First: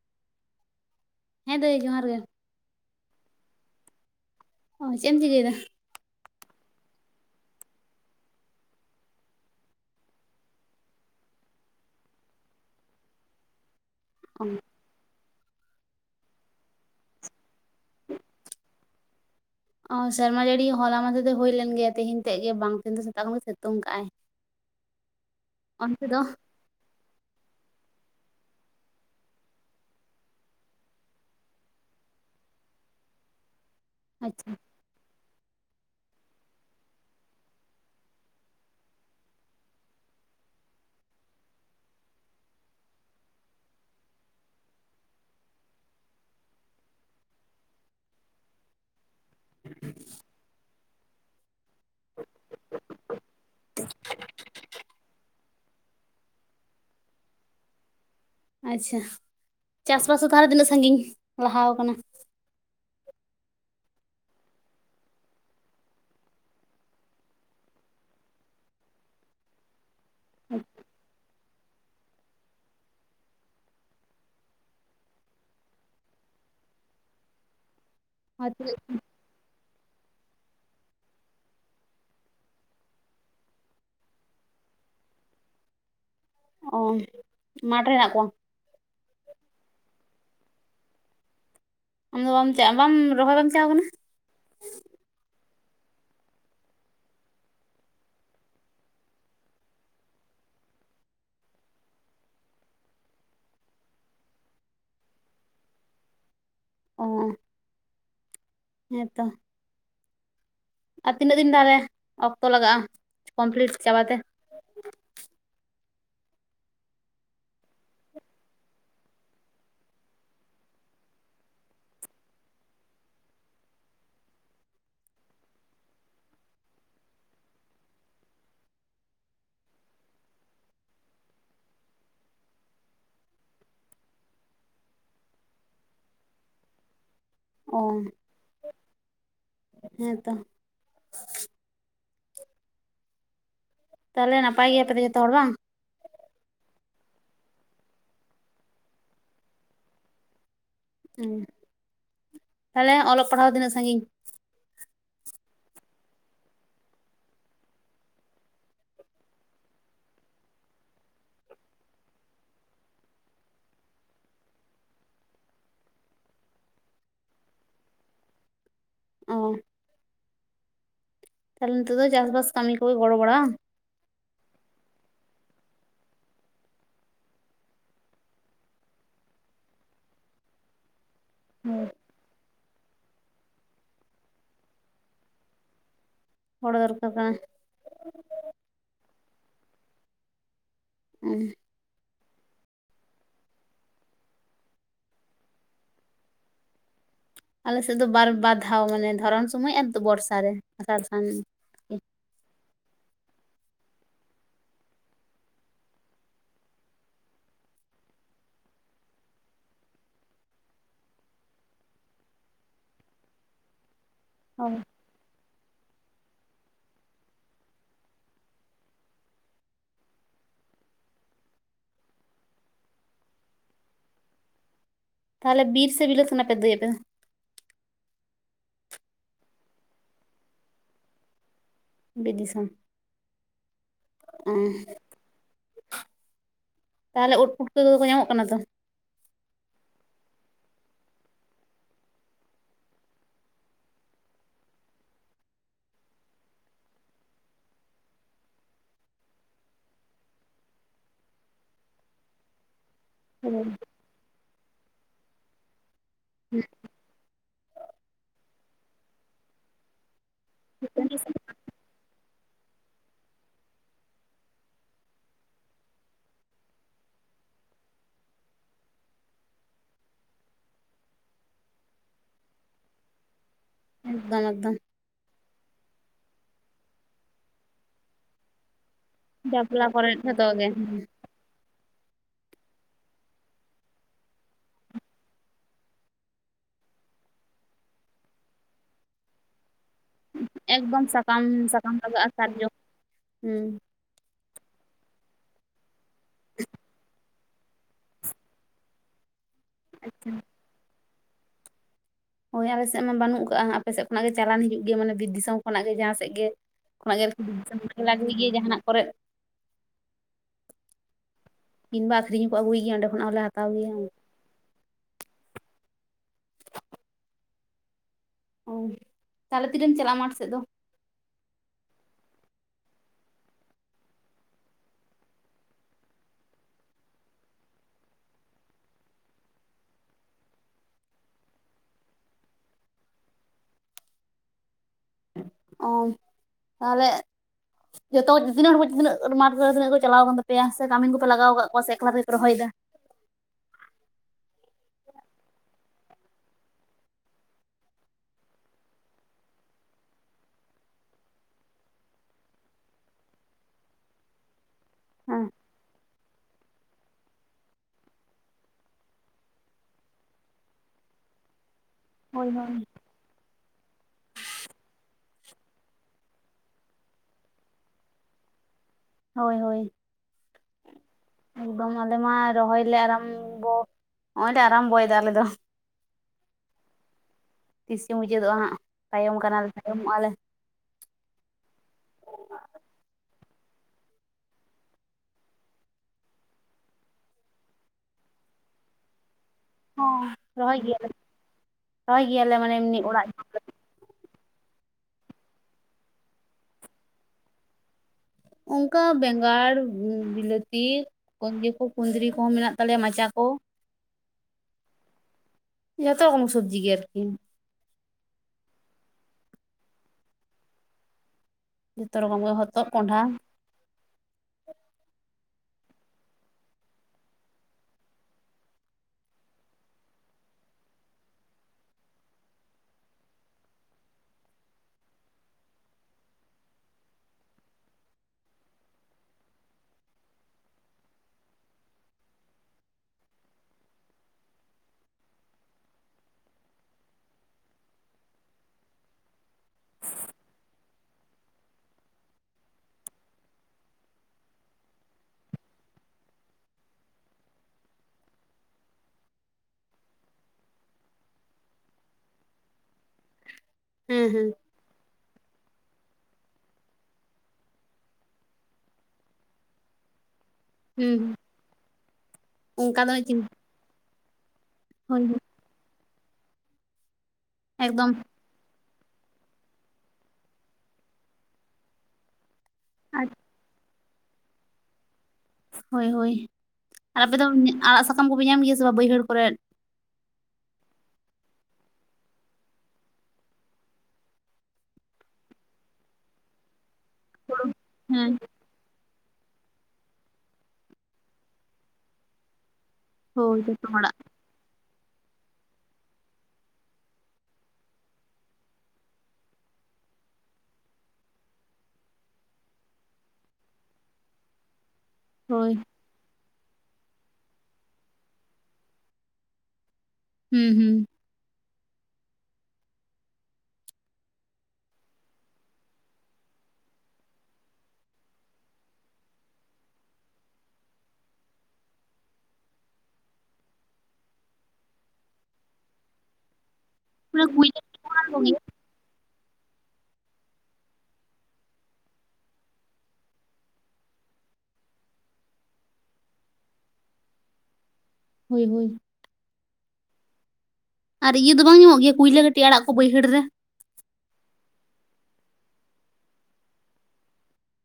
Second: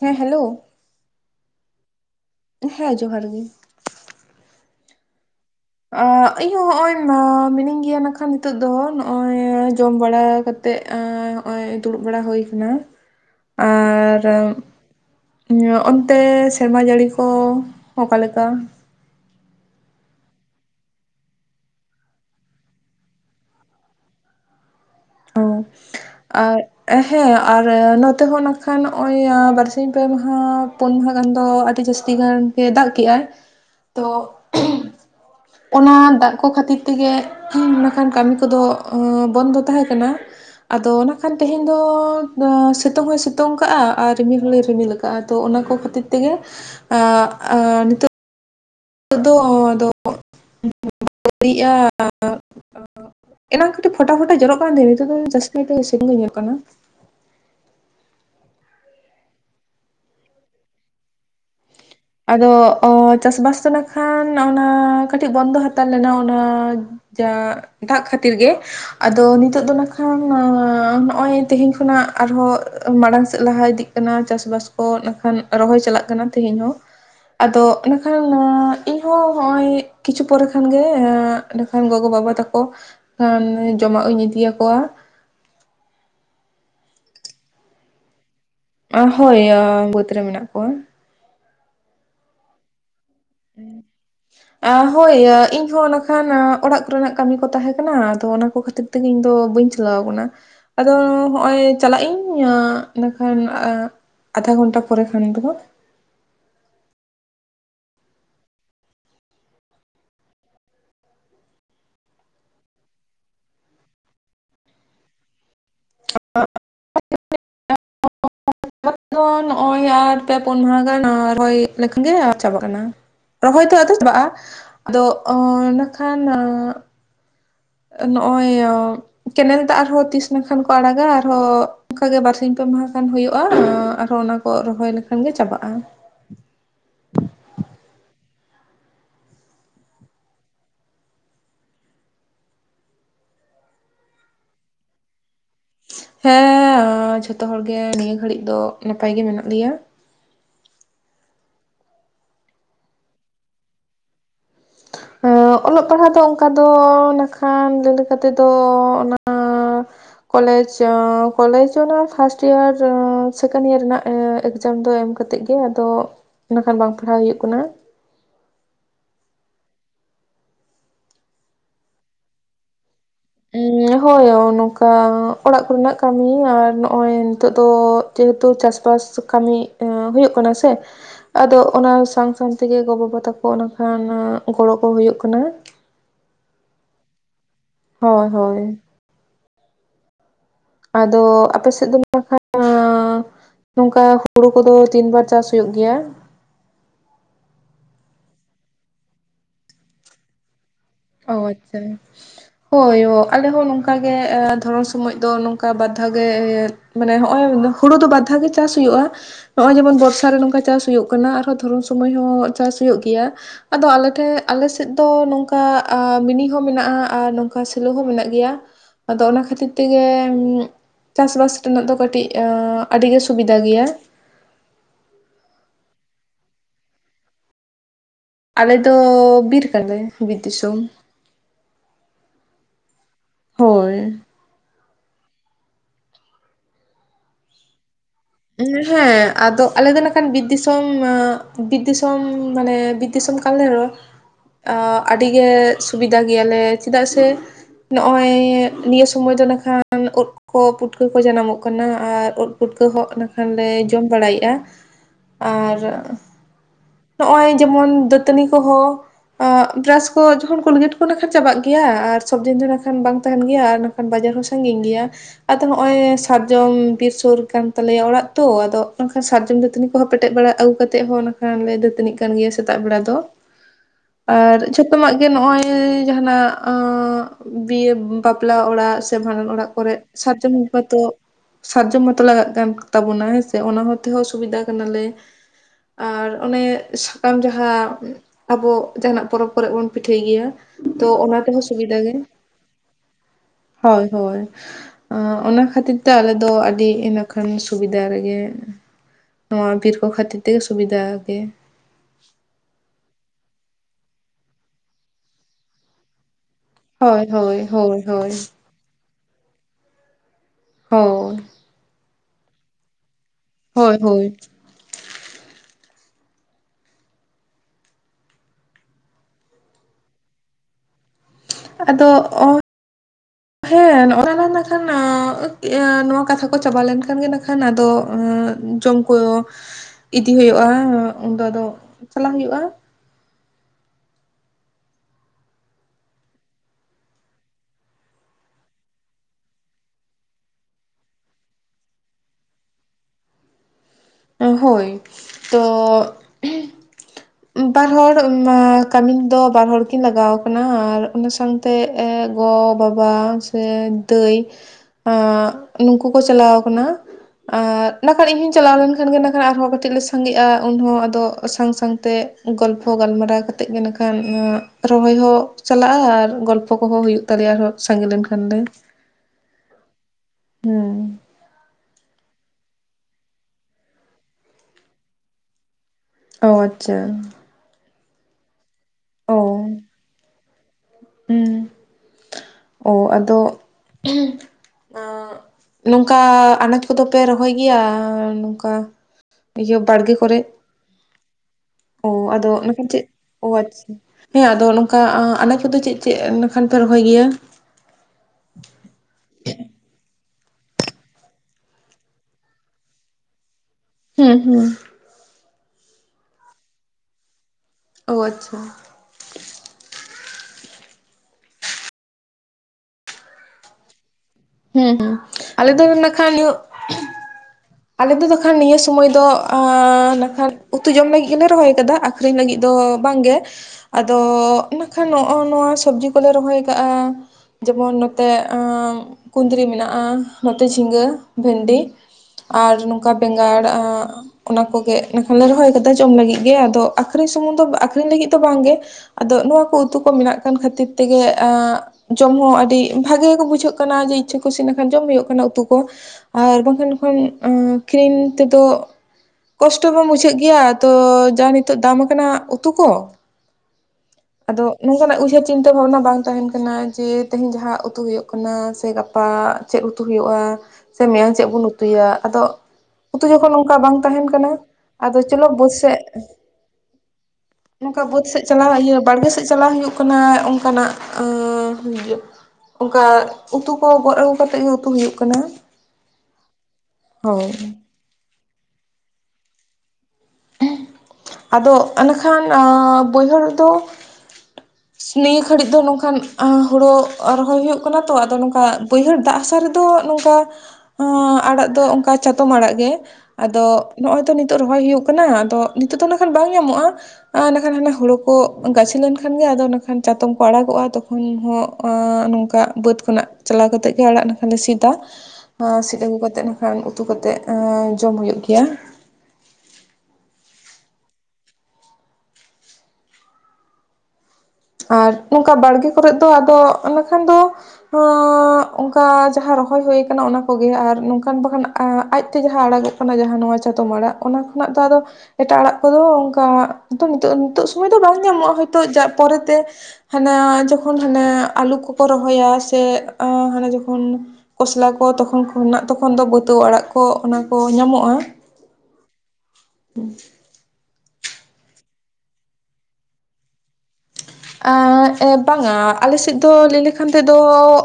ᱦᱮᱸ ᱦᱮᱞᱳ ᱦᱮᱸ ᱫᱟᱹᱭ ᱡᱚᱦᱟᱨ ᱜᱮ᱾ ᱦᱮᱸ ᱡᱚᱦᱟᱨ ᱜᱮ᱾ ᱚᱦ ᱪᱮᱫ ᱮᱢ ᱪᱤᱠᱟᱹᱭ ᱮᱫᱟ᱾ ᱟᱸ ᱤᱧ ᱦᱚᱸ ᱦᱚᱜᱼᱚᱭ ᱢᱤᱱᱟᱹᱧ ᱜᱮᱭᱟ ᱱᱟᱠᱷᱟᱱ ᱱᱤᱛᱚᱜ ᱫᱚ ᱱᱚᱜᱼᱚᱭ ᱡᱚᱢ ᱵᱟᱲᱟ ᱠᱟᱛᱮ [inaudible] ᱦᱚᱸᱜᱚᱭ ᱫᱩᱲᱩᱵ ᱵᱟᱲᱟ ᱦᱩᱭ ᱠᱟᱱᱟ᱾ [inaudible] ᱚᱱᱛᱮ ᱥᱮᱨᱢᱟ ᱡᱟᱹᱲᱤ ᱠᱚ ᱚᱠᱟ ᱞᱮᱠᱟ? ᱚ ᱥᱮᱨᱢᱟ ᱡᱟᱹᱲᱤ ᱦᱚᱞᱟ ᱢᱟᱫᱷᱮᱨ ᱫᱚ ᱦᱩᱭ ᱞᱮᱱ ᱜᱮᱭᱟ ᱛᱤᱦᱤᱧ ᱛᱮᱜ ᱜᱮ ᱵᱟᱝ, ᱛᱮᱦᱮᱧ ᱫᱚ ᱥᱮᱛᱟᱜ ᱠᱷᱚᱱ ᱜᱮ ᱥᱤᱛᱩᱝ ᱠᱟᱜᱼᱟᱭ᱾ ᱚᱱᱛᱮ ᱫᱚ ᱚ ᱟᱨ ᱦᱮᱸ ᱟᱨ ᱱᱚᱛᱮ ᱦᱚᱸ ᱱᱟᱠᱷᱟᱱ ᱱᱚᱜᱼᱚᱭ ᱵᱟᱨᱥᱤᱧ ᱯᱮ ᱢᱟᱦᱟ ᱯᱩᱱ ᱢᱟᱦᱟ ᱜᱟᱱ ᱫᱚ ᱟᱹᱰᱤ ᱡᱟᱹᱥᱛᱤ ᱜᱟᱱ ᱜᱮ ᱫᱟᱜ ᱠᱮᱜᱟᱭ᱾ ᱛᱚ ᱟᱪᱪᱷᱟ [inaudible] ᱚᱱᱟ ᱫᱟᱜ ᱠᱚ ᱠᱷᱟᱹᱛᱤᱨ ᱛᱮᱜᱮ ᱤᱱ ᱱᱟᱠᱷᱟᱱ ᱠᱟᱹᱢᱤ ᱠᱚᱫᱚ ᱵᱚᱱᱫᱚ ᱛᱟᱦᱮᱸ ᱠᱟᱱᱟ᱾ ᱟᱫᱚ ᱚᱱᱟ ᱠᱷᱟᱱ ᱛᱮᱦᱮᱧ ᱫᱚ ᱥᱤᱛᱩᱝ ᱦᱚᱭ ᱥᱤᱛᱩᱝ ᱠᱟᱜᱼᱟ ᱟᱨ ᱨᱤᱢᱤᱞ ᱦᱚᱭ ᱨᱤᱢᱤᱞ ᱠᱟᱜᱼᱟ᱾ ᱛᱚ ᱚᱱᱟ ᱠᱚ ᱠᱷᱟᱹᱛᱤᱨ ᱛᱮᱜᱮ [inaudible] ᱱᱤᱛᱚ ᱫᱚ ᱟᱫᱚ [inaudible] [inaudible] ᱮᱱᱟᱝ ᱠᱟᱹᱴᱤᱡ ᱯᱷᱚᱴᱟ ᱯᱷᱚᱴᱟ ᱡᱚᱨᱚᱜ ᱠᱟᱱ ᱛᱟᱦᱮᱱ ᱱᱤᱛᱚᱜ ᱫᱚ ᱡᱟᱥᱛᱤ [inaudible] ᱠᱟᱱᱟ᱾ ᱟᱪᱪᱷᱟ, ᱪᱟᱥᱵᱟᱥ ᱫᱚ ᱛᱟᱦᱚᱞᱮ ᱛᱤᱱᱟᱹᱜ ᱥᱟᱸᱝᱜᱤᱧ ᱞᱟᱦᱟᱣ ᱟᱠᱟᱱᱟ᱾ ᱟᱫᱚ ᱪᱟᱥᱵᱟᱥ ᱫᱚ ᱱᱟᱠᱷᱟᱱ ᱚᱱᱟ ᱠᱟᱹᱴᱤᱡ ᱵᱚᱱᱫᱚ ᱦᱟᱛᱟᱲ ᱞᱮᱱᱟ ᱚᱱᱟ ᱡᱟ ᱫᱟᱜ ᱠᱷᱟᱹᱛᱤᱨ ᱜᱮ ᱟᱫᱚ ᱱᱤᱛᱚᱜ ᱫᱚ ᱱᱟᱠᱷᱟᱱ ᱚ ᱱᱚᱜᱼᱚᱭ᱾ ᱛᱮᱦᱮᱧ ᱠᱷᱚᱱᱟᱜ ᱟᱨᱦᱚᱸ ᱢᱟᱲᱟᱝ ᱥᱮᱫ ᱞᱟᱦᱟ ᱤᱫᱤᱜ ᱠᱟᱱᱟ ᱪᱟᱥ ᱵᱟᱥ ᱠᱚ ᱱᱟᱠᱷᱟᱱ ᱨᱚᱦᱚᱭ ᱪᱟᱞᱟᱜ ᱠᱟᱱᱟ ᱛᱮᱦᱮᱧ ᱦᱚᱸ᱾ ᱟᱫᱚ ᱤᱱᱟᱠᱷᱟᱱ ᱛᱤᱱᱟᱹᱜ [inaudible] ᱤᱧᱦᱚ ᱦᱚᱜᱼᱚᱭ᱾ ᱠᱤᱪᱷᱩ ᱯᱚᱨᱮ ᱠᱷᱟᱱ ᱜᱮ ᱮᱸᱰᱮᱠᱷᱟᱱ ᱜᱚᱜᱚ ᱵᱟᱵᱟ ᱛᱟᱠᱚ ᱡᱚᱢᱟᱜ ᱤᱧ ᱤᱫᱤ ᱟᱠᱚᱣᱟ᱾ ᱚ ᱢᱟᱴᱷ ᱨᱮ ᱢᱮᱱᱟᱜ ᱠᱚᱣᱟ᱾ ᱦᱳᱭ ᱟᱸ ᱵᱟᱹᱫᱽ ᱨᱮ ᱢᱮᱱᱟᱜ ᱠᱚᱣᱟ᱾ ᱟᱢ ᱫᱚ ᱵᱟᱢ ᱪᱟᱜ-ᱟ, ᱵᱟᱢ ᱨᱚᱦᱚᱭ ᱵᱟᱢ ᱪᱟᱣ ᱠᱟᱱᱟ᱾ ᱟ ᱦᱳᱭ ᱤᱧ ᱦᱚᱸ ᱱᱟᱜ ᱠᱷᱟᱱ ᱚᱲᱟᱜ ᱠᱚ ᱨᱮᱱᱟᱜ ᱠᱟᱹᱢᱤ ᱠᱚ ᱛᱟᱦᱮᱸ ᱠᱟᱱᱟ ᱟᱫᱚ ᱚᱱᱟ ᱠᱚ ᱠᱷᱟᱹᱛᱤᱨ ᱤᱧ ᱫᱚ ᱵᱟᱹᱧ ᱪᱟᱞᱟᱣ ᱟᱠᱟᱱᱟ᱾ ᱟᱫᱚ ᱦᱚᱸᱜᱼᱚᱭ ᱪᱟᱞᱟᱜ ᱤᱧ ᱤᱱᱟᱹᱠᱷᱟᱱ ᱟᱨ ᱟᱫᱷᱟ ᱜᱷᱚᱱᱴᱟ ᱯᱚᱨᱮ ᱠᱷᱟᱱ ᱫᱚ ᱦᱟᱸᱜ᱾ ᱚ ᱦᱮᱸ ᱛᱚ ᱟᱨ ᱛᱤᱱᱟᱹᱜ ᱫᱤᱱ ᱛᱟᱦᱞᱮ ᱚᱠᱛᱚ ᱞᱟᱜᱟᱜᱼᱟ ᱠᱚᱢᱯᱞᱤᱴ ᱪᱟᱵᱟ ᱛᱮ [inaudible] ᱪᱟᱵᱟ ᱫᱚ ᱱᱚᱜᱼᱚᱭ ᱟᱨ ᱯᱮ ᱯᱩᱱ ᱢᱟᱦᱟ ᱜᱟᱱ ᱨᱚᱦᱚᱭ ᱞᱮᱠᱷᱟᱱ ᱜᱮ ᱟ ᱪᱟᱵᱟᱜ ᱠᱟᱱᱟ ᱨᱚᱦᱚᱭ ᱫᱚ ᱟᱫᱚ ᱪᱟᱵᱟᱜᱼᱟ ᱟᱫᱚ ᱱᱟ ᱠᱷᱟᱱ ᱱᱚᱜᱼᱚᱭ ᱠᱮᱱᱮᱞ ᱫᱟᱜ ᱟᱨ ᱦᱚᱸ ᱛᱤᱥ ᱱᱟᱜ ᱠᱷᱟᱱ ᱠᱚ ᱟᱲᱟᱜᱟ ᱟᱨ ᱦᱚᱸ ᱚᱝᱠᱟ ᱜᱮ ᱵᱟᱨᱥᱤᱧ ᱯᱮ ᱢᱟᱦᱟ ᱜᱟᱱ ᱦᱩᱭᱩᱜᱼᱟ ᱟᱨ ᱦᱚᱸ ᱚᱱᱟ ᱠᱚᱜ ᱨᱚᱦᱚᱭ ᱞᱮᱠᱷᱟᱱ ᱜᱮ ᱪᱟᱵᱟᱜᱼᱟ ᱚ ᱦᱮᱸ ᱛᱚ ᱛᱟᱦᱞᱮ ᱱᱟᱯᱟᱭ ᱜᱮᱭᱟ ᱯᱮ ᱛᱚ ᱡᱷᱚᱛᱚ ᱦᱚᱲ ᱵᱟᱝ ᱦᱮᱸ ᱮ ᱡᱷᱚᱛᱚ ᱦᱚᱲ ᱜᱮ ᱱᱤᱭᱟᱹ ᱜᱷᱟᱹᱲᱤᱡ ᱫᱚ ᱱᱟᱯᱟᱭ ᱜᱮ ᱢᱮᱱᱟᱜ ᱞᱮᱭᱟ ᱩᱸ ᱛᱟᱦᱞᱮ ᱚᱞᱚᱜ ᱯᱟᱲᱦᱟᱣ ᱛᱤᱱᱟᱹᱜ ᱥᱟᱺᱜᱤᱧ ᱚ ᱚᱞᱚᱜ ᱯᱟᱲᱦᱟ ᱫᱚ ᱚᱝᱠᱟ ᱫᱚ ᱱᱟᱜ ᱠᱷᱟᱱ ᱞᱟᱹᱭ ᱞᱮᱠᱟ ᱛᱮ ᱫᱚ ᱚᱱᱟ ᱠᱚᱞᱮᱡᱽ ᱠᱚᱞᱮᱡᱽ ᱚᱱᱟ ᱯᱷᱟᱥᱴ ᱤᱭᱟᱨ ᱥᱮᱠᱮᱱᱰ ᱤᱭᱟᱨ ᱨᱮᱱᱟᱜ ᱮ ᱡᱟᱢ ᱫᱚ ᱮᱢ ᱠᱟᱛᱮᱜ ᱜᱮ ᱟᱫᱚ ᱱᱟᱜᱠᱷᱟᱱ ᱵᱟᱝ ᱯᱟᱲᱦᱟᱣ ᱦᱩᱭᱩᱜ ᱠᱟᱱᱟ ᱚᱸ ᱛᱟᱦᱞᱮ ᱱᱤᱛᱚᱜ ᱫᱚ ᱪᱟᱥ ᱵᱟᱥ ᱠᱟᱹᱢᱤ ᱠᱚ ᱜᱮ ᱜᱚᱲᱚ ᱵᱟᱲᱟ ᱦᱳᱭ ᱱᱚᱝᱠᱟ ᱚᱲᱟᱜ ᱠᱚ ᱨᱮᱱᱟᱜ ᱠᱟᱹᱢᱤ ᱟᱨ ᱱᱚᱜᱼᱚᱭ ᱱᱤᱛᱚᱜ ᱫᱚ ᱡᱮᱦᱮᱛᱩ ᱪᱟᱥ ᱵᱟᱥ ᱠᱟᱹᱢᱤ ᱦᱩᱭᱩᱜ ᱠᱟᱱᱟ ᱥᱮ [inaudible] ᱟᱫᱚ ᱚᱱᱟ ᱥᱟᱝ ᱥᱟᱝ ᱛᱮ ᱜᱮ ᱜᱚ ᱵᱟᱵᱟ ᱛᱟᱠᱚ ᱱᱟᱜ ᱠᱷᱟᱱ ᱜᱚᱲᱚ ᱠᱚ ᱦᱩᱭᱩᱜ ᱠᱟᱱᱟ ᱦᱳᱲᱳ ᱨᱟᱠᱟᱵ ᱵᱟ ᱦᱚᱭ ᱦᱳᱭ ᱟᱫᱚ ᱦᱩᱸ ᱟᱯᱮ ᱥᱮᱫ ᱫᱚ [inaudible] ᱠᱷᱟᱱ ᱱᱚᱝᱠᱟ ᱦᱳᱲᱳ ᱠᱚ ᱫᱚ ᱛᱤᱱ ᱵᱟᱨ ᱪᱟᱥ ᱦᱩᱭᱩᱜ ᱜᱮᱭᱟ ᱟᱞᱮ ᱥᱮᱫ ᱫᱚ ᱵᱟᱨ ᱵᱟᱨ ᱫᱷᱟᱣ ᱢᱟᱱᱮ ᱫᱷᱚᱨᱚᱱ ᱥᱳᱢᱚᱭ ᱟᱨ ᱵᱚᱨᱥᱟ ᱨᱮ ᱟᱥᱟᱲ ᱥᱟᱱ ᱚ ᱟᱪᱪᱷᱟ ᱟᱨᱠᱤ᱾ ᱦᱳᱭ ᱳ ᱟᱞᱮ ᱦᱚᱸ ᱱᱚᱝᱠᱟ ᱜᱮ ᱫᱷᱚᱨᱚᱱ ᱥᱚᱢᱚᱭ ᱫᱚ ᱱᱚᱝᱠᱟ ᱵᱟᱨ ᱫᱷᱟᱣ ᱜᱮ ᱢᱟᱱᱮ ᱦᱚᱸᱜ-ᱚᱭ ᱦᱩᱲᱩ ᱫᱚ ᱵᱟᱨ ᱫᱷᱟ ᱜᱮ ᱪᱟᱥ ᱦᱩᱭᱩᱜᱼᱟ ᱦᱚᱸᱜᱼᱚᱭ ᱡᱮᱢᱚᱱ ᱵᱚᱨᱥᱟ ᱨᱮ ᱱᱚᱝᱠᱟ ᱪᱟᱥ ᱦᱩᱭᱩᱜ ᱠᱟᱱᱟ ᱟᱨ ᱦᱚᱸ ᱫᱷᱚᱨᱚᱱ ᱥᱚᱢᱚᱭ ᱦᱚᱸ ᱪᱟᱥ ᱦᱩᱭᱩᱜ ᱜᱮᱭᱟ ᱟᱫᱚ ᱟᱞᱮ ᱴᱷᱮ ᱚ ᱟᱞᱮ ᱥᱮᱫ ᱫᱚ ᱱᱚᱝᱠᱟ ᱟ ᱢᱤᱱᱤ ᱦᱚᱸ ᱢᱮᱱᱟᱜᱼᱟ ᱟᱨ ᱱᱚᱝᱠᱟ ᱥᱮᱞᱳ ᱦᱚᱸ ᱢᱮᱱᱟᱜ ᱜᱮᱭᱟ ᱟᱫᱚ ᱚᱱᱟ ᱠᱷᱟᱹᱛᱤᱨ ᱛᱮ ᱜᱮ ᱪᱟᱥ ᱵᱟᱥ ᱨᱮᱱᱟᱜ ᱫᱚ ᱠᱟᱹᱴᱤᱡ ᱟᱹᱰᱤ ᱜᱮ ᱥᱩᱵᱤᱫᱷᱟ ᱜᱮᱭᱟ ᱛᱟᱦᱞᱮ ᱵᱤᱨ ᱥᱮ ᱵᱤᱞᱟᱹᱛ ᱠᱟᱱᱟ ᱯᱮ ᱫᱟᱹᱭ ᱟᱯᱮ ᱟᱞᱮ ᱫᱚ ᱵᱤᱨ ᱠᱟᱱᱮ ᱵᱤᱨ ᱫᱤᱥᱚᱢ ᱵᱤᱨ ᱫᱤᱥᱚᱢ ᱦᱳᱭ ᱚᱸ ᱛᱟᱦᱞᱮ ᱩᱫ ᱯᱩᱴᱠᱟᱹ ᱫᱚ ᱠᱚ ᱧᱟᱢᱚᱜ ᱠᱟᱱᱟ ᱛᱚ ᱦᱮᱸ ᱟᱫᱚ ᱟᱞᱮ ᱫᱚ ᱱᱟᱜ ᱠᱟᱱ ᱵᱤᱨ ᱫᱤᱥᱚᱢ ᱵᱤᱨ ᱫᱤᱥᱚᱢ ᱢᱟᱱᱮ ᱫᱤᱥᱚᱢ ᱠᱟᱱ ᱨᱮᱦᱚᱸ ᱞᱮ ᱟ ᱟᱹᱰᱤ ᱜᱮ ᱥᱩᱵᱤᱫᱟ ᱜᱮᱭᱟ ᱞᱮ ᱪᱮᱫᱟᱜ ᱥᱮ ᱱᱚᱜᱼᱚᱭ ᱱᱤᱭᱟᱹ ᱥᱚᱢᱚᱭ ᱫᱚ ᱱᱟᱜ ᱠᱷᱟᱱ ᱳᱫ ᱯᱩᱴᱠᱟᱹ ᱠᱚ ᱡᱟᱱᱟᱢᱚᱜ ᱠᱟᱱᱟ ᱟᱨ ᱩᱫ ᱯᱩᱴᱠᱟᱹ ᱦᱚᱸ ᱾ ᱚᱱᱟ ᱠᱷᱟᱱᱞᱮ ᱡᱚᱢ ᱵᱟᱲᱟᱭᱮᱫᱼᱟ ᱟᱨ [unintelligible] ᱱᱚᱜᱚᱭ ᱡᱮᱢᱚᱱ ᱫᱟᱹᱛᱟᱹᱱᱤ ᱠᱚᱦᱚᱸ ᱵᱨᱟᱥ ᱠᱚ ᱡᱚᱠᱷᱚᱱ ᱠᱳᱞᱜᱮᱴ ᱠᱚ ᱞᱮᱠᱷᱟᱱ ᱪᱟᱵᱟᱜ ᱜᱮ ᱜᱮᱭᱟ ᱟᱨ ᱥᱚᱵ ᱫᱤᱱ ᱫᱚ ᱱᱟᱠᱷᱟᱱ ᱵᱟᱝ ᱛᱟᱦᱮᱱ ᱜᱮᱭᱟ ᱟᱨ ᱱᱟᱠᱷᱟᱱ ᱵᱟᱡᱟᱨ ᱦᱚᱸ ᱥᱟᱹᱜᱤᱧ ᱜᱮᱭᱟ ᱾ ᱟᱫᱚ ᱱᱚᱜ ᱚᱭ ᱥᱟᱨᱡᱚᱢ ᱵᱤᱨ ᱥᱩᱨ ᱠᱟᱱ ᱛᱟᱞᱮᱭᱟ ᱚᱲᱟᱜ ᱛᱚ ᱟᱫᱚ ᱮᱱᱠᱷᱟᱱ ᱥᱟᱨᱡᱚᱢ ᱫᱟᱹᱛᱟᱹᱱᱤ ᱠᱚᱦᱚ ᱯᱮᱴᱮᱡ ᱵᱟᱲᱟ ᱟᱹᱜᱩ ᱠᱟᱛᱮᱜ ᱦᱚᱸ ᱱᱟ ᱠᱷᱟᱱ ᱞᱮ ᱫᱟᱹᱛᱟᱹᱱᱤᱜ ᱠᱟᱱ ᱜᱮᱭᱟ ᱥᱮᱛᱟᱜ ᱵᱮᱲᱟ ᱫᱚ ᱮᱠᱫᱚᱢ ᱟᱨ ᱮᱠᱫᱚᱢ ᱡᱛᱚᱢᱟᱜ ᱜᱮ ᱱᱚᱜᱼᱚᱭ ᱡᱟᱦᱟᱱᱟᱜ ᱵᱤᱦᱟᱹ ᱵᱟᱯᱞᱟ ᱚᱲᱟᱜ ᱥᱮ ᱥᱮ ᱵᱷᱟᱸᱰᱟᱱ ᱚᱲᱟᱜ ᱵᱟᱯᱞᱟ ᱠᱚᱨᱮ ᱡᱷᱚᱛᱚ ᱥᱟᱨᱡᱚᱢ ᱜᱮ ᱢᱟᱛᱚ ᱥᱟᱨᱡᱚᱢ ᱢᱟᱛᱚ ᱞᱟᱜᱟᱜ ᱠᱟᱱ ᱛᱟᱵᱚᱱᱟ ᱦᱮᱸᱥᱮ ᱚᱱᱟ ᱦᱚ ᱛᱮᱦᱚᱸ ᱥᱩᱵᱤᱫᱷᱟ ᱠᱟᱱᱟᱞᱮ ᱾ ᱟᱨ ᱚᱱᱮ ᱥᱟᱠᱟᱢ ᱡᱟᱦᱟᱸ ᱟᱵᱚ ᱡᱟᱦᱟᱱᱟᱜ ᱯᱚᱨᱚᱵ ᱠᱚᱨᱮ ᱵᱚᱱ ᱯᱤᱴᱷᱟᱹᱭ ᱜᱮᱭᱟ ᱮᱠᱫᱚᱢ ᱛᱚ ᱚᱱᱟ ᱥᱟᱠᱟᱢ ᱛᱮᱦᱚᱸ ᱥᱟᱠᱟᱢ ᱥᱩᱵᱤᱫᱷᱟ ᱜᱮ ᱾ ᱞᱟᱜᱟᱜᱼᱟ ᱥᱟᱨᱡᱚᱢ ᱦᱩᱸ ᱦᱳᱭ ᱦᱳᱭ ᱾ ᱚᱱᱟ ᱠᱷᱟᱹᱛᱤᱨ ᱛᱮ ᱟᱞᱮ ᱫᱚ ᱟᱹᱰᱤ ᱤᱱᱟᱹ ᱠᱷᱟᱱ ᱥᱩᱵᱤᱫᱷᱟ ᱨᱮᱜᱮ ᱾ ᱱᱚᱣᱟ ᱵᱤᱨ ᱠᱚ ᱟᱪᱪᱷᱟ ᱠᱷᱟᱹᱛᱤᱨ ᱛᱮᱜᱮ ᱥᱩᱵᱤᱫᱷᱟ ᱜᱮ ᱾ ᱦᱳᱭ ᱟᱞᱮ ᱥᱮᱫ ᱢᱟ ᱵᱟᱹᱱᱩᱜ ᱠᱟᱜᱟ ᱟᱯᱮ ᱥᱮᱫ ᱠᱷᱚᱱᱟᱜ ᱜᱮ ᱪᱟᱞᱟᱱ ᱦᱤᱡᱩᱜ ᱜᱮᱭᱟ ᱢᱟᱱᱮ ᱵᱤᱨ ᱫᱤᱥᱚᱢ ᱠᱷᱚᱱᱟᱜ ᱜᱮ ᱡᱟᱦᱟᱸ ᱥᱮᱫ ᱜᱮ ᱦᱳᱭ ᱦᱳᱭ ᱦᱳᱭ [unintelligible] ᱦᱳᱭ ᱞᱟᱠᱛᱤᱜ ᱜᱮᱭᱟ ᱡᱟᱦᱟᱱᱟᱜ ᱠᱚᱨᱮ᱾ ᱦᱳᱭ ᱾ ᱠᱤᱱᱵᱟ ᱟᱠᱷᱨᱤᱧ ᱠᱚ ᱟᱹᱜᱩᱭᱟ ᱚᱸᱰᱮ ᱠᱦᱚᱱᱟᱜ ᱦᱚᱸᱞᱮ ᱦᱟᱛ ᱦᱳᱭ ᱦᱳᱭ᱾ ᱚᱻ ᱛᱟᱦᱚᱞᱮ ᱛᱤᱨᱮᱢ ᱪᱟᱞᱟᱜᱼᱟ ᱢᱟᱴᱷ ᱥᱮᱫ ᱫᱚ? ᱟᱫᱚ ᱦᱮᱸ ᱱᱚᱜᱼᱚᱭ ᱱᱟ ᱠᱷᱟᱱ ᱱᱚᱣᱟ ᱠᱟᱛᱷᱟ ᱠᱚ ᱪᱟᱵᱟ ᱞᱮᱱᱠᱷᱟᱱ ᱜᱮ ᱱᱟᱠᱷᱟᱱ ᱟᱫᱚ ᱡᱚᱢ ᱠᱚ ᱤᱫᱤ ᱦᱩᱭᱩᱜᱼᱟ ᱩᱱᱫᱚ ᱟᱫᱚ ᱪᱟᱞᱟᱜ ᱦᱩᱭᱩᱜᱼᱟ ᱾ ᱚᱻ ᱛᱟᱦᱚᱞᱮ ᱡᱚᱛᱚ ᱫᱤᱱᱟᱜ ᱦᱚᱲ ᱛᱤᱱᱟᱹᱜ ᱢᱟᱴᱷ ᱠᱚᱨᱮ [unintelligible] ᱠᱚ ᱪᱟᱞᱟᱣ ᱠᱟᱱ ᱛᱟᱯᱮᱭᱟ ᱥᱮ ᱠᱟᱢᱤᱱ ᱠᱚᱯᱮ ᱞᱟᱜᱟᱣ ᱟᱠᱟᱫ ᱠᱚᱣᱟ ᱥᱮ ᱮᱠᱞᱟ ᱛᱮᱯᱮ ᱨᱚᱦᱚᱭᱮᱫᱟ? ᱦᱳᱭ ᱛᱚ [unintelligible] ᱵᱟᱨ ᱦᱚᱲ ᱠᱟᱹᱢᱤᱱ ᱫᱚ ᱵᱟᱨ ᱦᱚᱲ ᱠᱤᱱ ᱞᱟᱜᱟᱣ ᱟᱠᱟᱱᱟ ᱟᱨ ᱚᱱᱟ ᱥᱟᱶᱛᱮ ᱜᱚ ᱵᱟᱵᱟ ᱥᱮ ᱫᱟᱹᱭ ᱦᱮᱸ᱾ ᱱᱩᱝᱠᱩ ᱠᱚ ᱪᱟᱞᱟᱣ ᱟᱠᱟᱱᱟ ᱟᱨ ᱱᱟᱠᱷᱟᱱ ᱤᱧᱦᱚᱧ ᱪᱟᱞᱟᱣ ᱞᱮᱱ ᱠᱷᱟᱱ ᱟᱨᱦᱚᱸ ᱠᱟᱹᱴᱤᱡ ᱞᱮ ᱥᱟᱸᱜᱮᱜᱼᱟ ᱩᱱᱦᱚᱸ ᱟᱫᱚ ᱥᱟᱝ ᱥᱟᱝᱛᱮ ᱦᱳᱭ ᱦᱳᱭ ᱜᱚᱞᱯᱚ ᱜᱟᱞᱢᱟᱨᱟᱣ ᱠᱟᱛᱮᱜ ᱜᱮ ᱱᱟᱠᱷᱟᱱ ᱨᱚᱦᱚᱭ ᱦᱚᱸ ᱪᱟᱞᱟᱜᱼᱟ ᱟᱨ ᱜᱚᱞᱯᱚ ᱠᱚᱦᱚᱸ ᱦᱩᱭᱩᱜ ᱛᱟᱞᱮᱭᱟ ᱟᱨᱦᱚᱸ ᱥᱟᱸᱜᱮ ᱞᱮᱱᱠᱷᱟᱱ ᱞᱮ ᱾ ᱦᱳᱭ ᱦᱳᱭ ᱮᱠᱫᱚᱢ ᱟᱞᱮ ᱢᱟ ᱨᱚᱦᱚᱭ ᱞᱮ ᱟᱨᱟᱢ ᱵᱚ ᱱᱚᱜᱚᱭ ᱞᱮ ᱟᱨᱟᱢᱵᱚᱭ ᱮᱫᱟ ᱟᱞᱮ ᱫᱚ ᱾ ᱚᱻ ᱟᱪᱷᱟ ᱾ ᱛᱤᱥᱪᱚ ᱢᱩᱪᱟᱹᱫᱚᱜᱼᱟ ᱦᱟᱸᱜ ᱛᱟᱭᱚᱢ ᱠᱟᱱᱟᱞᱮ ᱛᱟᱭᱚᱢᱚᱜ ᱟᱞᱮ ᱾ ᱦᱩᱸ ᱚᱻ ᱟᱫᱚ ᱱᱚᱝᱠᱟ ᱟᱱᱟᱡ ᱠᱚᱫᱚ ᱯᱮ ᱨᱚᱦᱚᱭ ᱜᱮᱭᱟ ᱱᱚᱝᱠᱟ ᱤᱭᱟᱹ ᱵᱟᱲᱜᱮ ᱦᱚᱸ ᱠᱚᱨᱮ ᱨᱚᱦᱚᱭ ᱜᱮᱭᱟᱞᱮ ᱚᱻ ᱨᱚᱦᱚᱭ ᱟᱫᱚ ᱜᱮᱭᱟᱞᱮ ᱢᱟᱱᱮ ᱱᱟᱠᱷᱟᱱ ᱮᱢᱱᱤ ᱪᱮᱫ ᱚᱲᱟᱜ ᱚᱻ ᱟᱪᱷᱟ ᱾ ᱦᱮᱸ ᱟᱫᱚ ᱱᱚᱝᱠᱟ ᱟᱱᱟᱡ ᱠᱚᱫᱚ ᱪᱮᱫ ᱪᱮᱫ ᱱᱟᱠᱷᱟᱱ ᱯᱮ ᱨᱚᱦᱚᱭ ᱜᱮᱭᱟ? ᱚᱱᱠᱟ ᱵᱮᱸᱜᱟᱲ ᱵᱤᱞᱟᱹᱛᱤ ᱠᱚᱧᱰᱤ ᱠᱚ ᱠᱩᱸᱫᱽᱨᱤ ᱠᱚᱦᱚᱸ ᱢᱮᱱᱟᱜ ᱛᱟᱞᱮᱭᱟ ᱢᱟᱪᱟ ᱠᱚ᱾ ᱦᱮᱸ ᱦᱮᱸ ᱾ ᱡᱚᱛᱚ ᱨᱚᱠᱚᱢ ᱥᱚᱵᱽᱡᱤ ᱜᱮ ᱟᱨᱠᱤ ᱾ ᱚ ᱟᱪᱷᱟ ᱾ ᱡᱚᱛᱚ ᱨᱚᱠᱚᱢ ᱜᱮ ᱦᱚᱛᱚᱫ ᱠᱚᱸᱰᱷᱟ ᱾ ᱦᱩᱸ ᱦᱩᱸ ᱟᱞᱮ ᱫᱚ ᱱᱟᱠᱷᱟᱱ ᱫᱚ ᱟᱞᱮ ᱫᱚ ᱱᱟᱜᱠᱷᱟᱱ ᱱᱤᱭᱟᱹ ᱥᱩᱢᱚᱭ ᱫᱚ, ᱱᱟᱠᱷᱟᱱ ᱩᱛᱩ ᱡᱚᱢ ᱞᱟᱹᱜᱤᱫ ᱜᱮᱞᱮ ᱨᱚᱦᱚᱭ ᱠᱟᱫᱟ᱾ ᱟᱹᱠᱷᱨᱤᱧ ᱞᱟᱹᱜᱤᱫ ᱫᱚ ᱵᱟᱝ ᱜᱮ᱾ ᱟᱫᱚ ᱱᱟᱠᱷᱟᱱ ᱱᱚᱜᱚ ᱱᱚᱣᱟ ᱥᱚᱵᱽᱡᱤ ᱠᱚᱞᱮ ᱨᱚᱦᱚᱭ ᱠᱟᱜᱼᱟ᱾ ᱡᱮᱢᱚᱱ ᱱᱚᱛᱮ ᱠᱩᱫᱽᱨᱤ ᱢᱮᱱᱟᱜ-ᱟ, ᱱᱚᱛᱮ ᱡᱷᱤᱸᱜᱟᱹ, ᱵᱷᱮᱱᱰᱤ᱾ ᱟᱨ ᱱᱚᱝᱠᱟ ᱵᱮᱸᱜᱟᱲ᱾ ᱚᱱᱟ ᱠᱚᱜᱮ ᱱᱟᱜ ᱠᱷᱟᱱ ᱞᱮ ᱨᱚᱦᱚᱭ ᱠᱟᱫᱟ᱾ ᱡᱚᱢ ᱞᱟᱹᱜᱤᱜ ᱜᱮ, ᱟᱫᱚ ᱟᱹᱠᱷᱨᱤᱧ ᱥᱩᱢᱩᱝ ᱫᱚ ᱟᱹᱠᱷᱨᱤᱧ ᱞᱟᱹᱜᱤᱫ ᱫᱚ ᱵᱟᱝ ᱜᱮ᱾ ᱟᱫᱚ ᱱᱚᱣᱟ ᱠᱚ ᱩᱛᱩ ᱠᱚ ᱢᱮᱱᱟᱜ ᱠᱟᱱ ᱠᱷᱟᱹᱛᱤᱨ ᱛᱮᱜᱮ ᱡᱚᱢ ᱦᱚᱸ ᱟᱹᱰᱤ ᱵᱷᱟᱜᱮ ᱜᱮ ᱠᱚ ᱵᱩᱡᱷᱟᱹᱜ ᱠᱟᱱᱟ᱾ᱡᱮ ᱤᱪᱷᱟᱹ ᱠᱩᱥᱤ ᱱᱟᱠᱷᱟᱱ ᱡᱚᱢ ᱦᱳᱭᱳᱜ ᱠᱟᱱᱟ ᱩᱛᱩ ᱠᱚ᱾ ᱟᱨ ᱵᱟᱝ ᱠᱷᱟᱱ ᱦᱟᱸᱜ ᱠᱷᱟᱱ ᱟᱹᱠᱷᱨᱤᱧ ᱛᱮᱫᱚ ᱠᱚᱥᱴᱚ ᱦᱚᱸ ᱵᱩᱡᱷᱟᱹᱜ ᱜᱮᱭᱟ, ᱛᱚ ᱡᱟ ᱱᱤᱛᱳᱜ ᱫᱟᱢ ᱟᱠᱟᱱᱟ ᱩᱛᱩ ᱠᱚ᱾ ᱦᱮᱸ ᱦᱮᱸ᱾ ᱟᱫᱚ ᱱᱚᱝᱠᱟ ᱱᱟᱜ ᱩᱭᱦᱟᱹᱨ ᱪᱤᱱᱛᱟᱹ ᱵᱷᱟᱵᱱᱟ ᱵᱟᱝ ᱛᱟᱦᱮᱱ ᱠᱟᱱᱟ᱾ ᱡᱮ ᱛᱮᱦᱮᱧ ᱡᱟᱦᱟ ᱩᱛᱩ ᱦᱳᱭᱳᱜ ᱠᱟᱱᱟ ᱥᱮ ᱜᱟᱯᱟ ᱪᱮᱫ ᱩᱛᱩ ᱦᱳᱭᱳᱜ-ᱟ᱾ ᱥᱮ ᱢᱮᱭᱟᱝ ᱦᱩᱸ ᱪᱮᱫ ᱵᱚᱱ ᱩᱛᱩᱭᱟ, ᱟᱫᱚ ᱚᱱᱠᱟ ᱫᱚ ᱩᱛᱩ ᱡᱚᱠᱷᱚᱱ ᱚᱱᱠᱟ ᱵᱟᱝ ᱛᱟᱦᱮᱱ ᱠᱟᱱᱟ ᱟᱫᱚ ᱦᱳᱭ ᱦᱳᱭ ᱪᱚᱞᱚ ᱵᱟᱹᱫᱽ ᱥᱮᱫ ᱱᱚᱝᱠᱟ ᱮᱠᱫᱚᱢ ᱵᱟᱹᱫᱽ ᱥᱮᱫ ᱪᱟᱞᱟᱣ ᱤᱭᱟᱹ ᱵᱟᱲᱜᱮ ᱥᱮᱫ ᱪᱟᱞᱟᱣ ᱦᱩᱭᱩᱜ ᱠᱟᱱᱟ᱾ ᱚᱱᱠᱟᱱᱟᱜ ᱚᱝᱠᱟ ᱩᱛᱩ ᱠᱚ ᱜᱚᱫ ᱟᱹᱜᱩ ᱠᱟᱛᱮᱫ ᱜᱮ ᱩᱛᱩ ᱦᱩᱭᱩᱜ ᱠᱟᱱᱟ᱾ ᱦᱳᱭ, ᱦᱳᱭ ᱟᱨ ᱟᱯᱮ ᱫᱚ ᱦᱳᱭ ᱟᱲᱟᱜ ᱥᱟᱠᱟᱢ ᱠᱚᱯᱮ ᱧᱟᱢ ᱜᱮᱭᱟ ᱥᱮ ᱵᱟᱝ ᱵᱟᱹᱭᱦᱟᱹᱲ ᱠᱚᱨᱮᱫ? ᱟᱫᱚ ᱱᱟᱜ ᱠᱷᱟᱱ ᱵᱟᱹᱭᱦᱟᱹᱲ ᱨᱮᱫᱚ ᱱᱤᱭᱟᱹ ᱜᱷᱟᱹᱲᱤᱡ ᱫᱚ ᱱᱚᱝᱠᱟᱱ ᱦᱳᱲᱳ ᱨᱚᱦᱚᱭ ᱦᱳᱭᱳᱜ ᱠᱟᱱᱟ ᱛᱚ᱾ ᱦᱮᱸ ᱟᱫᱚ ᱱᱚᱝᱠᱟ ᱵᱟᱹᱭᱦᱟᱹᱲ ᱫᱟᱜ ᱦᱟᱥᱟ ᱨᱮ ᱫᱚ ᱱᱚᱝᱠᱟ ᱟᱲᱟᱜ ᱫᱚ ᱚᱝᱠᱟ ᱪᱟᱛᱚᱢ ᱟᱲᱟᱜ ᱜᱮ᱾ ᱦᱳᱭ ᱟᱫᱚ ᱡᱚᱛᱚ ᱦᱚᱲᱟᱜ ᱱᱚᱸᱜ-ᱚᱭ ᱛᱚ ᱱᱤᱛ ᱱᱤᱛᱳᱜ ᱨᱚᱦᱚᱭ ᱦᱩᱭᱩᱜ ᱠᱟᱱᱟ ᱟᱫᱚ ᱱᱤᱛᱳᱜ ᱫᱚ ᱱᱟᱜ ᱠᱷᱟᱱ ᱵᱟᱝ ᱧᱟᱢᱚᱜᱼᱟ᱾ ᱟᱸᱻ ᱱᱟᱜ ᱠᱷᱟᱱ ᱦᱟᱱᱮ ᱦᱳᱲᱳ ᱠᱚ ᱜᱟᱹᱪᱷᱤ ᱞᱮᱱᱠᱷᱟᱱ ᱜᱮ ᱟᱫᱚ ᱮᱱᱮ ᱠᱷᱟᱱ ᱪᱟᱛᱚᱢ ᱠᱚ ᱟᱲᱟᱜᱚᱜ-ᱟ᱾ ᱛᱚᱠᱷᱚᱱ ᱦᱚᱸ ᱱᱚᱝᱠᱟ ᱵᱟᱹᱫᱽ ᱠᱷᱚᱱᱟᱜ ᱪᱟᱞᱟᱣ ᱠᱟᱛᱮᱜ ᱜᱮ ᱟᱲᱟᱜ ᱞᱮ ᱥᱤᱫᱟ, ᱦᱳᱭ ᱥᱤᱫ ᱟᱹᱜᱩ ᱠᱟᱛᱮᱜ ᱱᱟᱠᱷᱟᱱ ᱩᱛᱩ ᱠᱟᱛᱮᱜ ᱡᱚᱢ ᱦᱩᱭᱩᱜ ᱜᱮᱭᱟ᱾ ᱦᱩᱸ, ᱦᱩᱸ᱾ ᱟᱨ ᱱᱚᱝᱠᱟ ᱵᱟᱲᱜᱮ ᱠᱚᱨᱮ ᱫᱚ, ᱟᱫᱚ ᱱᱟᱜ ᱠᱷᱟᱱ ᱫᱚ ᱦᱚᱸ ᱚᱝᱠᱟ ᱡᱟᱦᱟ ᱨᱚᱦᱚᱭ ᱦᱳᱭ ᱠᱟᱱᱟ ᱚᱱᱟ ᱠᱚᱜᱮ᱾ ᱟᱨ ᱱᱚᱝᱠᱟᱱ ᱵᱟᱝ ᱠᱷᱟᱱᱟᱜ ᱟᱡᱛᱮ ᱡᱟᱦᱟ ᱟᱲᱟᱜᱚᱜ ᱠᱟᱱᱟ ᱡᱟᱦᱟ ᱱᱚᱣᱟ ᱪᱟᱛᱚᱢ ᱟᱲᱟᱜ᱾ᱚᱱᱟ ᱠᱷᱚᱱᱟᱜ ᱫᱚ ᱟᱫᱚ ᱮᱴᱟᱜ ᱟᱲᱟᱜ ᱠᱚᱫᱚ ᱚᱝᱠᱟ ᱛᱚ ᱱᱤᱛᱳᱜ, ᱚᱱᱟ ᱱᱤᱛᱳᱜ ᱠᱩᱭᱞᱟᱹ ᱥᱚᱢᱚᱭ ᱫᱚ ᱵᱟᱝ ᱧᱟᱢᱚᱜᱼᱟ᱾ ᱦᱚᱭ ᱛᱚ ᱡᱟ ᱯᱚᱨᱮ ᱛᱮ ᱦᱟᱱᱟ ᱡᱚᱠᱷᱚᱱ, ᱦᱟᱱᱮ ᱟᱹᱞᱩ ᱠᱚᱠᱚ ᱨᱚᱦᱚᱭ-ᱟ ᱥᱮ ᱦᱟᱱᱟ ᱡᱚᱠᱷᱚᱱ ᱠᱚᱥᱞᱟ ᱠᱚ ᱛᱚᱠᱷᱚᱱ ᱠᱷᱚᱱᱟᱜ ᱛᱚᱠᱷᱚᱱ ᱫᱚ ᱵᱟᱹᱛᱩᱣᱟ ᱟᱲᱟᱜ ᱠᱚ ᱚᱱᱟ ᱠᱚ ᱧᱟᱢᱚᱜ-ᱟ᱾ ᱦᱳᱭ, ᱦᱳᱭ᱾ ᱦᱩᱸ᱾ ᱟᱨ ᱤᱭᱟᱹ ᱫᱚ ᱵᱟᱝ ᱧᱚᱜ ᱜᱮᱭᱟ ᱠᱩᱭᱞᱟᱹ ᱠᱟᱹᱴᱤ ᱟᱲᱟᱜ ᱠᱚ ᱵᱟᱹᱭᱦᱟᱹᱲ ᱨᱮ? ᱵᱟᱝ-ᱟ ᱟᱞᱮ ᱥᱮᱫ ᱫᱚ ᱞᱟᱹᱭ ᱞᱮᱠᱷᱟᱱ ᱛᱮᱫᱚ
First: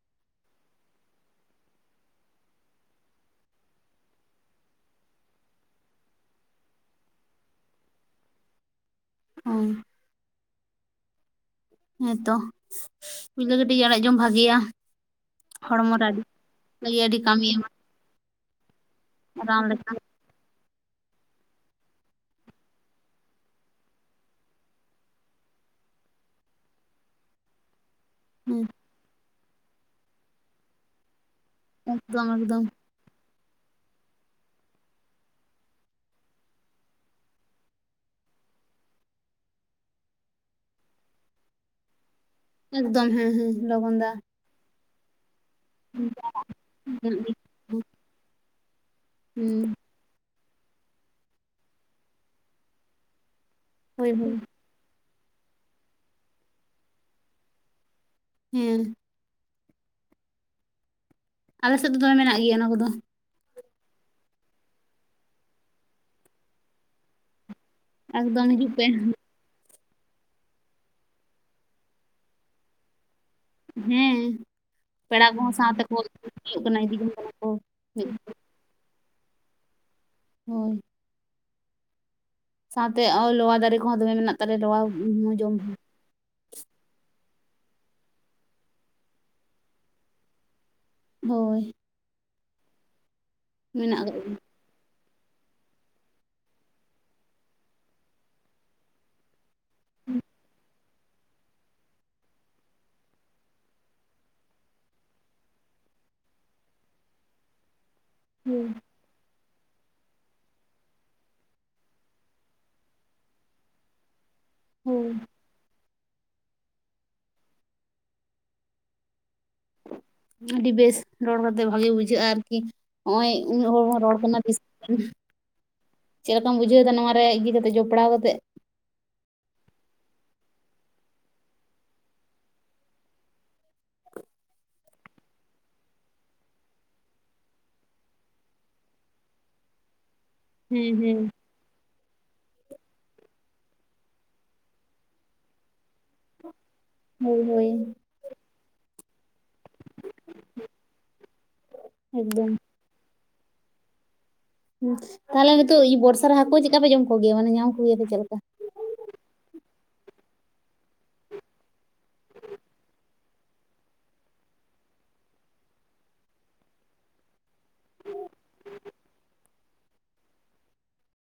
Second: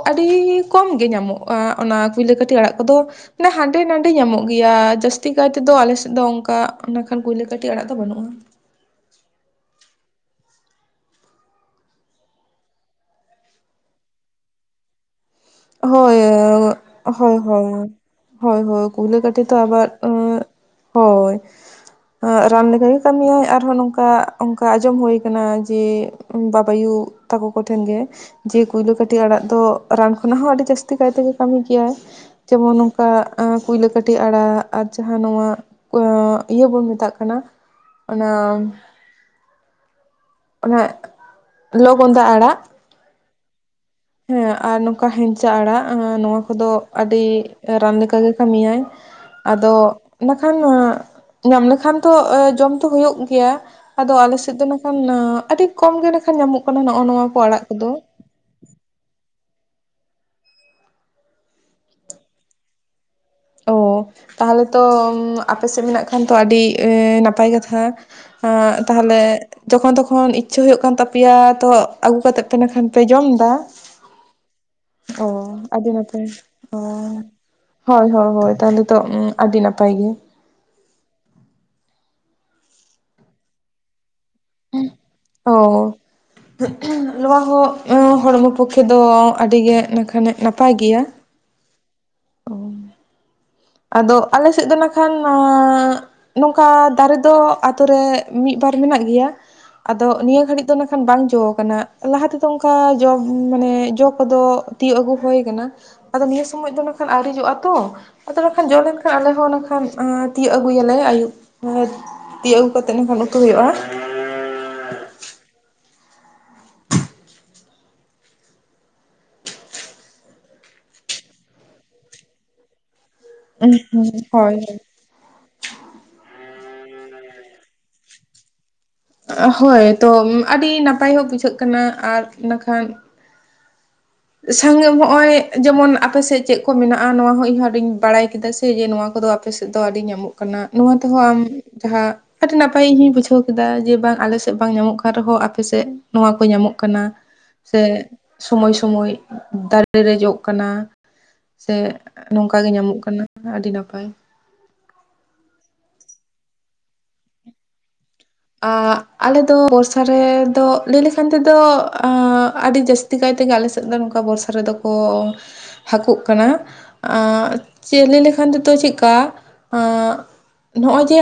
ᱟᱹᱰᱤ ᱠᱚᱢ ᱜᱮ ᱧᱟᱢᱚᱜ ᱟᱸᱻ ᱚᱱᱟ ᱠᱩᱭᱞᱟᱹ ᱠᱟᱹᱴᱤ ᱟᱲᱟᱜ ᱠᱚᱫᱚ᱾ ᱢᱟᱱᱮ ᱦᱟᱸᱰᱮ ᱱᱟᱰᱮ ᱧᱟᱢᱚᱜ ᱜᱮᱭᱟ᱾ᱡᱟᱹᱥᱛᱤ ᱠᱟᱭ ᱛᱮᱫᱚ ᱟᱞᱮ ᱥᱮᱫ ᱫᱚ ᱚᱝᱠᱟ ᱱᱟᱜ ᱠᱷᱟᱱ ᱠᱩᱭᱞᱟᱹ ᱠᱟᱹᱴᱤ ᱟᱲᱟᱜ ᱫᱚ ᱵᱟᱹᱱᱩᱜ-ᱟ᱾ ᱚ᱾ ᱦᱮᱸᱛᱚ ᱠᱩᱭᱞᱟᱹ ᱠᱟᱹᱴᱤ ᱟᱲᱟᱜ ᱡᱚᱢ ᱵᱷᱟᱜᱮᱭᱟ᱾ ᱦᱚᱲᱢᱚ ᱨᱮ ᱦᱳᱭ, ᱟᱹᱰᱤ ᱞᱟᱹᱜᱤᱫ ᱟᱹᱰᱤ ᱦᱳᱭ, ᱠᱟᱹᱢᱤ ᱮᱢᱟ ᱦᱳᱭ᱾ ᱦᱚᱭ ᱦᱚᱭ ᱠᱩᱭᱞᱟᱹ ᱠᱟᱹᱴᱤ ᱛᱚ ᱨᱟᱱ ᱟᱵᱟᱨ ᱞᱮᱠᱟ ᱮᱸ ᱦᱚᱭ, ᱨᱟᱱ ᱞᱮᱠᱟᱜᱮ ᱠᱟᱹᱢᱤᱭᱟᱭ᱾ ᱟᱨᱦᱚᱸ ᱱᱚᱝᱠᱟ ᱚᱝᱠᱟ ᱟᱸᱡᱚᱢ ᱦᱳᱭ ᱠᱟᱱᱟ ᱡᱮ, ᱵᱟᱵᱟᱭᱩ ᱛᱟᱠᱚ ᱠᱚᱴᱷᱮᱱ ᱜᱮ, ᱡᱮ ᱦᱮᱸ ᱠᱩᱭᱞᱟᱹ ᱠᱟᱹᱴᱤ ᱟᱲᱟᱜ ᱫᱚ ᱨᱟᱱ ᱠᱷᱚᱱᱟᱜ ᱦᱚᱸ ᱟᱹᱰᱤ ᱡᱟᱹᱥᱛᱤ ᱠᱟᱭ ᱛᱮᱜᱮ ᱠᱟᱹᱢᱤ ᱜᱮᱭᱟᱭ᱾ ᱮᱠᱫᱚᱢ ᱮᱠᱫᱚᱢ ᱡᱮᱢᱚᱱ ᱚᱱᱠᱟ ᱟᱸ ᱠᱩᱭᱞᱟᱹ ᱠᱟᱹᱴᱤ ᱟᱲᱟᱜ ᱟᱨ ᱡᱟᱦᱟᱸ ᱱᱚᱣᱟ ᱚᱸ ᱤᱭᱟᱹ ᱵᱚᱱ ᱢᱮᱛᱟᱜ ᱠᱟᱱᱟ ᱚᱱᱟᱢ ᱚᱱᱟ ᱞᱚᱜᱚᱸᱫᱟ ᱟᱲᱟᱜ, ᱮᱠᱫᱚᱢ ᱦᱮᱸ ᱦᱮᱸ ᱞᱚᱜᱚᱸᱫᱟ᱾ ᱦᱮᱸ ᱟᱨ ᱱᱚᱝᱠᱟ ᱦᱮᱱᱪᱟ ᱟᱲᱟᱜ ᱦᱟᱸ ᱱᱚᱣᱟ ᱠᱚᱫᱚ ᱦᱩᱸ ᱟᱹᱰᱤ ᱨᱟᱱ ᱞᱮᱠᱟᱜᱮ ᱠᱟᱹᱢᱤᱭᱟᱭ᱾ ᱟᱫᱚ ᱚᱱᱟᱠᱷᱟᱱ ᱧᱟᱢ ᱞᱮᱠᱷᱟᱱ ᱛᱚ ᱡᱚᱢ ᱛᱚ ᱦᱩᱭᱩᱜ ᱜᱮᱭᱟ ᱦᱳᱭ ᱟᱫᱚ ᱦᱳᱭ ᱟᱞᱮᱥᱮᱜ ᱫᱚ ᱠᱷᱟᱱ ᱟᱹᱰᱤ ᱠᱚᱢ ᱜᱮ ᱱᱮᱠᱷᱟᱱ ᱧᱟᱢᱚᱜ ᱠᱟᱱᱟ ᱱᱚᱜᱼᱚ ᱱᱚᱣᱟ ᱠᱚ ᱟᱲᱟᱜ ᱠᱚᱫᱚ᱾ ᱦᱮᱸ ᱟᱞᱮ ᱥᱮᱜ ᱫᱚ ᱫᱚᱢᱮ ᱢᱮᱱᱟᱜ ᱜᱮᱭᱟ ᱚᱱᱟ ᱠᱚᱫᱚ᱾ ᱚ ᱛᱟᱦᱚᱞᱮ ᱛᱚ ᱟᱯᱮ ᱥᱮᱜ ᱢᱮᱱᱟᱜ ᱠᱷᱟᱱ ᱛᱚ ᱟᱹᱰᱤ ᱮᱸ ᱱᱟᱯᱟᱭ ᱠᱟᱛᱷᱟ᱾ ᱮᱠᱫᱚᱢ ᱦᱤᱡᱩᱜ ᱦᱟᱸ ᱯᱮ ᱛᱟᱦᱚᱞᱮ ᱡᱚᱠᱷᱚᱱ ᱛᱚᱠᱷᱚᱱ ᱤᱪᱪᱷᱟᱹ ᱦᱩᱭᱩᱜ ᱠᱟᱱ ᱛᱟᱯᱮᱭᱟ ᱛᱚ ᱟᱹᱜᱩ ᱠᱟᱛᱮᱜ ᱯᱮ ᱤᱱᱟᱠᱷᱟᱱ ᱯᱮ ᱡᱚᱢ ᱫᱟ ᱦᱮᱸ ᱚ ᱯᱮᱲᱟ ᱠᱚᱦᱚᱸ ᱥᱟᱶᱛᱮ ᱟᱹᱰᱤ ᱠᱚ ᱱᱟᱯᱟᱭ ᱦᱩᱭᱩᱜ ᱠᱟᱱᱟ ᱚ ᱤᱫᱤ ᱡᱚᱝ ᱠᱟᱱᱟ ᱠᱚ ᱦᱚᱭ ᱦᱚᱭ᱾ ᱦᱳᱭ ᱛᱟᱦᱚᱞᱮ ᱛᱚ ᱩᱸ ᱟᱹᱰᱤ ᱱᱟᱯᱟᱭ ᱜᱮ᱾ ᱦᱳᱭ, ᱥᱟᱶᱛᱮ ᱚ ᱞᱚᱣᱟ ᱫᱟᱨᱮ ᱠᱚᱦᱚᱸ ᱫᱚᱢᱮ ᱢᱮᱱᱟᱜ ᱛᱟᱞᱮᱭᱟ ᱞᱚᱣᱟ ᱩᱸ ᱡᱚᱢ ᱞᱚᱣᱟ ᱦᱚᱸ ᱦᱚᱲᱢᱚ ᱯᱚᱠᱠᱷᱮ ᱫᱚ ᱟᱹᱰᱤ ᱜᱮ ᱤᱱᱟᱠᱷᱟᱱᱮᱜ ᱱᱟᱯᱟᱭ ᱜᱮᱭᱟ᱾ ᱦᱳᱭ, ᱚᱭ ᱢᱮᱱᱟᱜ ᱟᱫᱚ ᱟᱠᱟᱫ ᱟᱞᱮ ᱥᱮᱜ ᱫᱚ ᱱᱟᱠᱷᱟᱱ ᱟᱸ ᱱᱚᱝᱠᱟ ᱫᱟᱨᱮ ᱫᱚ ᱟᱛᱳ ᱨᱮ ᱢᱤᱜ ᱵᱟᱨ ᱢᱮᱱᱟᱜ ᱜᱮᱭᱟ᱾ ᱟᱫᱚ ᱱᱤᱭᱟᱹ ᱜᱷᱟᱹᱲᱤᱜ ᱫᱚ ᱱᱟᱜᱠᱷᱟᱱ ᱵᱟᱝ ᱡᱚ ᱠᱟᱱᱟ ᱞᱟᱦᱟ ᱛᱮᱫᱚ ᱚᱝᱠᱟ ᱡᱚ ᱢᱟᱱᱮ ᱡᱚ ᱠᱚᱫᱚ ᱛᱤᱭᱳᱜ ᱟᱹᱜᱩ ᱦᱩᱭ ᱠᱟᱱᱟ᱾ ᱟᱫᱚ ᱱᱤᱭᱟᱹ ᱥᱚᱢᱚᱭ ᱫᱚ ᱱᱟᱠᱷᱟᱱ ᱟᱣᱨᱤ ᱡᱚᱜᱼᱟ ᱛᱚ ᱟᱫᱚ ᱦᱳᱭ ᱱᱟᱠᱷᱟᱱ ᱡᱚ ᱞᱮᱱ ᱠᱷᱟᱭ ᱟᱞᱮ ᱦᱚᱸ ᱱᱚᱝᱠᱷᱟᱱ ᱛᱤᱭᱟᱹᱜ ᱟᱹᱜᱩᱭᱟᱞᱮ ᱟᱹᱭᱩᱵ ᱛᱤᱭᱩᱜ ᱟᱹᱜᱩ ᱠᱟᱛᱮᱜ ᱮᱱᱠᱷᱟᱱ ᱩᱛᱩᱭ ᱦᱩᱭᱩᱜᱼᱟ᱾ ᱦᱳᱭ, ᱟᱹᱰᱤ ᱵᱮᱥ ᱨᱚᱲ ᱠᱟᱛᱮᱜ ᱵᱷᱟᱜᱮ ᱵᱩᱡᱷᱟᱹᱜᱼᱟ ᱟᱨᱠᱤ ᱦᱸᱚᱜᱼᱚᱭ ᱩᱱᱟᱹᱜ ᱦᱚᱲ ᱦᱚᱸ ᱨᱚᱲ ᱦᱳᱭ ᱠᱟᱱᱟ ᱦᱳᱭ [unintelligible] ᱪᱮᱜ ᱞᱮᱠᱟᱢ ᱵᱩᱡᱷᱟᱹᱣ ᱫᱟ ᱱᱚᱣᱟ ᱨᱮ ᱤᱭᱟᱹ ᱠᱟᱛᱮᱜ ᱡᱚᱯᱲᱟᱣ ᱠᱟᱛᱮᱜ? ᱦᱳᱭ ᱛᱚ ᱟᱹᱰᱤ ᱱᱟᱯᱟᱭ ᱦᱚᱸ ᱵᱩᱡᱷᱟᱹᱜ ᱠᱟᱱᱟ ᱟᱨ ᱮᱱᱟᱠᱷᱟᱱ [unintelligible] ᱦᱸᱚᱜᱼᱚᱭ ᱡᱮᱢᱚᱱ ᱟᱯᱮ ᱥᱮᱜ ᱪᱮᱫ ᱠᱚ ᱢᱮᱱᱟᱜᱼᱟ ᱱᱚᱣᱟ ᱦᱚᱸ ᱤᱧᱦᱚᱸ ᱟᱹᱰᱤᱧ ᱵᱟᱲᱟᱭ ᱠᱮᱫᱟ ᱥᱮ ᱱᱚᱣᱟ ᱠᱚᱫᱚ, ᱟᱯᱮ ᱥᱮᱜ ᱫᱚ ᱟᱹᱰᱤ ᱧᱟᱢᱚᱜ ᱠᱟᱱᱟ᱾ ᱦᱮᱸ ᱱᱚᱣᱟ ᱦᱮᱸ ᱛᱮᱦᱚᱸ ᱟᱢ ᱡᱟᱦᱟᱸ ᱟᱹᱰᱤ ᱱᱟᱯᱟᱭ ᱤᱧ ᱵᱩᱡᱷᱟᱹᱣ ᱠᱮᱫᱟ ᱡᱮ ᱵᱟᱝ ᱟᱞᱮᱥᱮᱜ ᱵᱟᱝ ᱧᱟᱢᱚᱜ ᱠᱟᱱ ᱨᱮᱦᱚᱸ ᱟᱯᱮᱥᱮᱜ ᱱᱚᱣᱟ ᱠᱚ ᱧᱟᱢᱚᱜ ᱠᱟᱱᱟ ᱦᱳᱭ ᱦᱳᱭ ᱥᱮ ᱥᱳᱢᱳᱭ ᱥᱳᱢᱳᱭ, ᱫᱟᱨᱮ ᱨᱮ ᱡᱚᱜ ᱠᱟᱱᱟ ᱥᱮ ᱮᱠᱫᱚᱢ ᱱᱚᱝᱠᱟ ᱜᱮ ᱧᱟᱢᱚᱜ ᱠᱟᱱᱟ ᱟᱹᱰᱤ ᱱᱟᱯᱟᱭ᱾ ᱛᱟᱦᱚᱞᱮ ᱱᱤᱛᱚᱜ [unintelligible] ᱵᱚᱨᱥᱟ ᱨᱮ ᱦᱟ. ᱠᱩ ᱪᱮᱜᱠᱟ ᱯᱮ ᱡᱚᱢ ᱠᱚᱜᱮᱭᱟ ᱢᱟᱱᱮ ᱧᱟᱢ ᱠᱚᱜᱮᱭᱟᱯᱮ ᱪᱮᱜ ᱞᱮᱠᱟ? ᱟᱸ ᱟᱞᱮ ᱫᱚ ᱵᱚᱨᱥᱟ ᱨᱮᱫᱚ ᱞᱟᱹᱭ ᱞᱮᱠᱷᱟᱱ ᱛᱮᱫᱚ ᱟᱹᱰᱤ ᱡᱟᱹᱥ ᱛᱤ ᱠᱟᱭᱛᱮᱜᱮ ᱟᱞᱮᱥᱮᱜ ᱫᱚ ᱱᱚᱝᱠᱟ ᱵᱚᱨᱥᱟ ᱨᱮᱫᱚ ᱠᱚ ᱦᱟᱹᱠᱩᱜ ᱠᱟᱱᱟ ᱟᱸ ᱪᱮᱫᱹᱜ ᱞᱟ. ᱭ ᱞᱮᱠᱷᱟᱱ ᱫᱚᱛᱚ ᱪᱮᱜᱠᱟ ᱟᱸ ᱱᱚᱜᱼᱚᱭ ᱡᱮ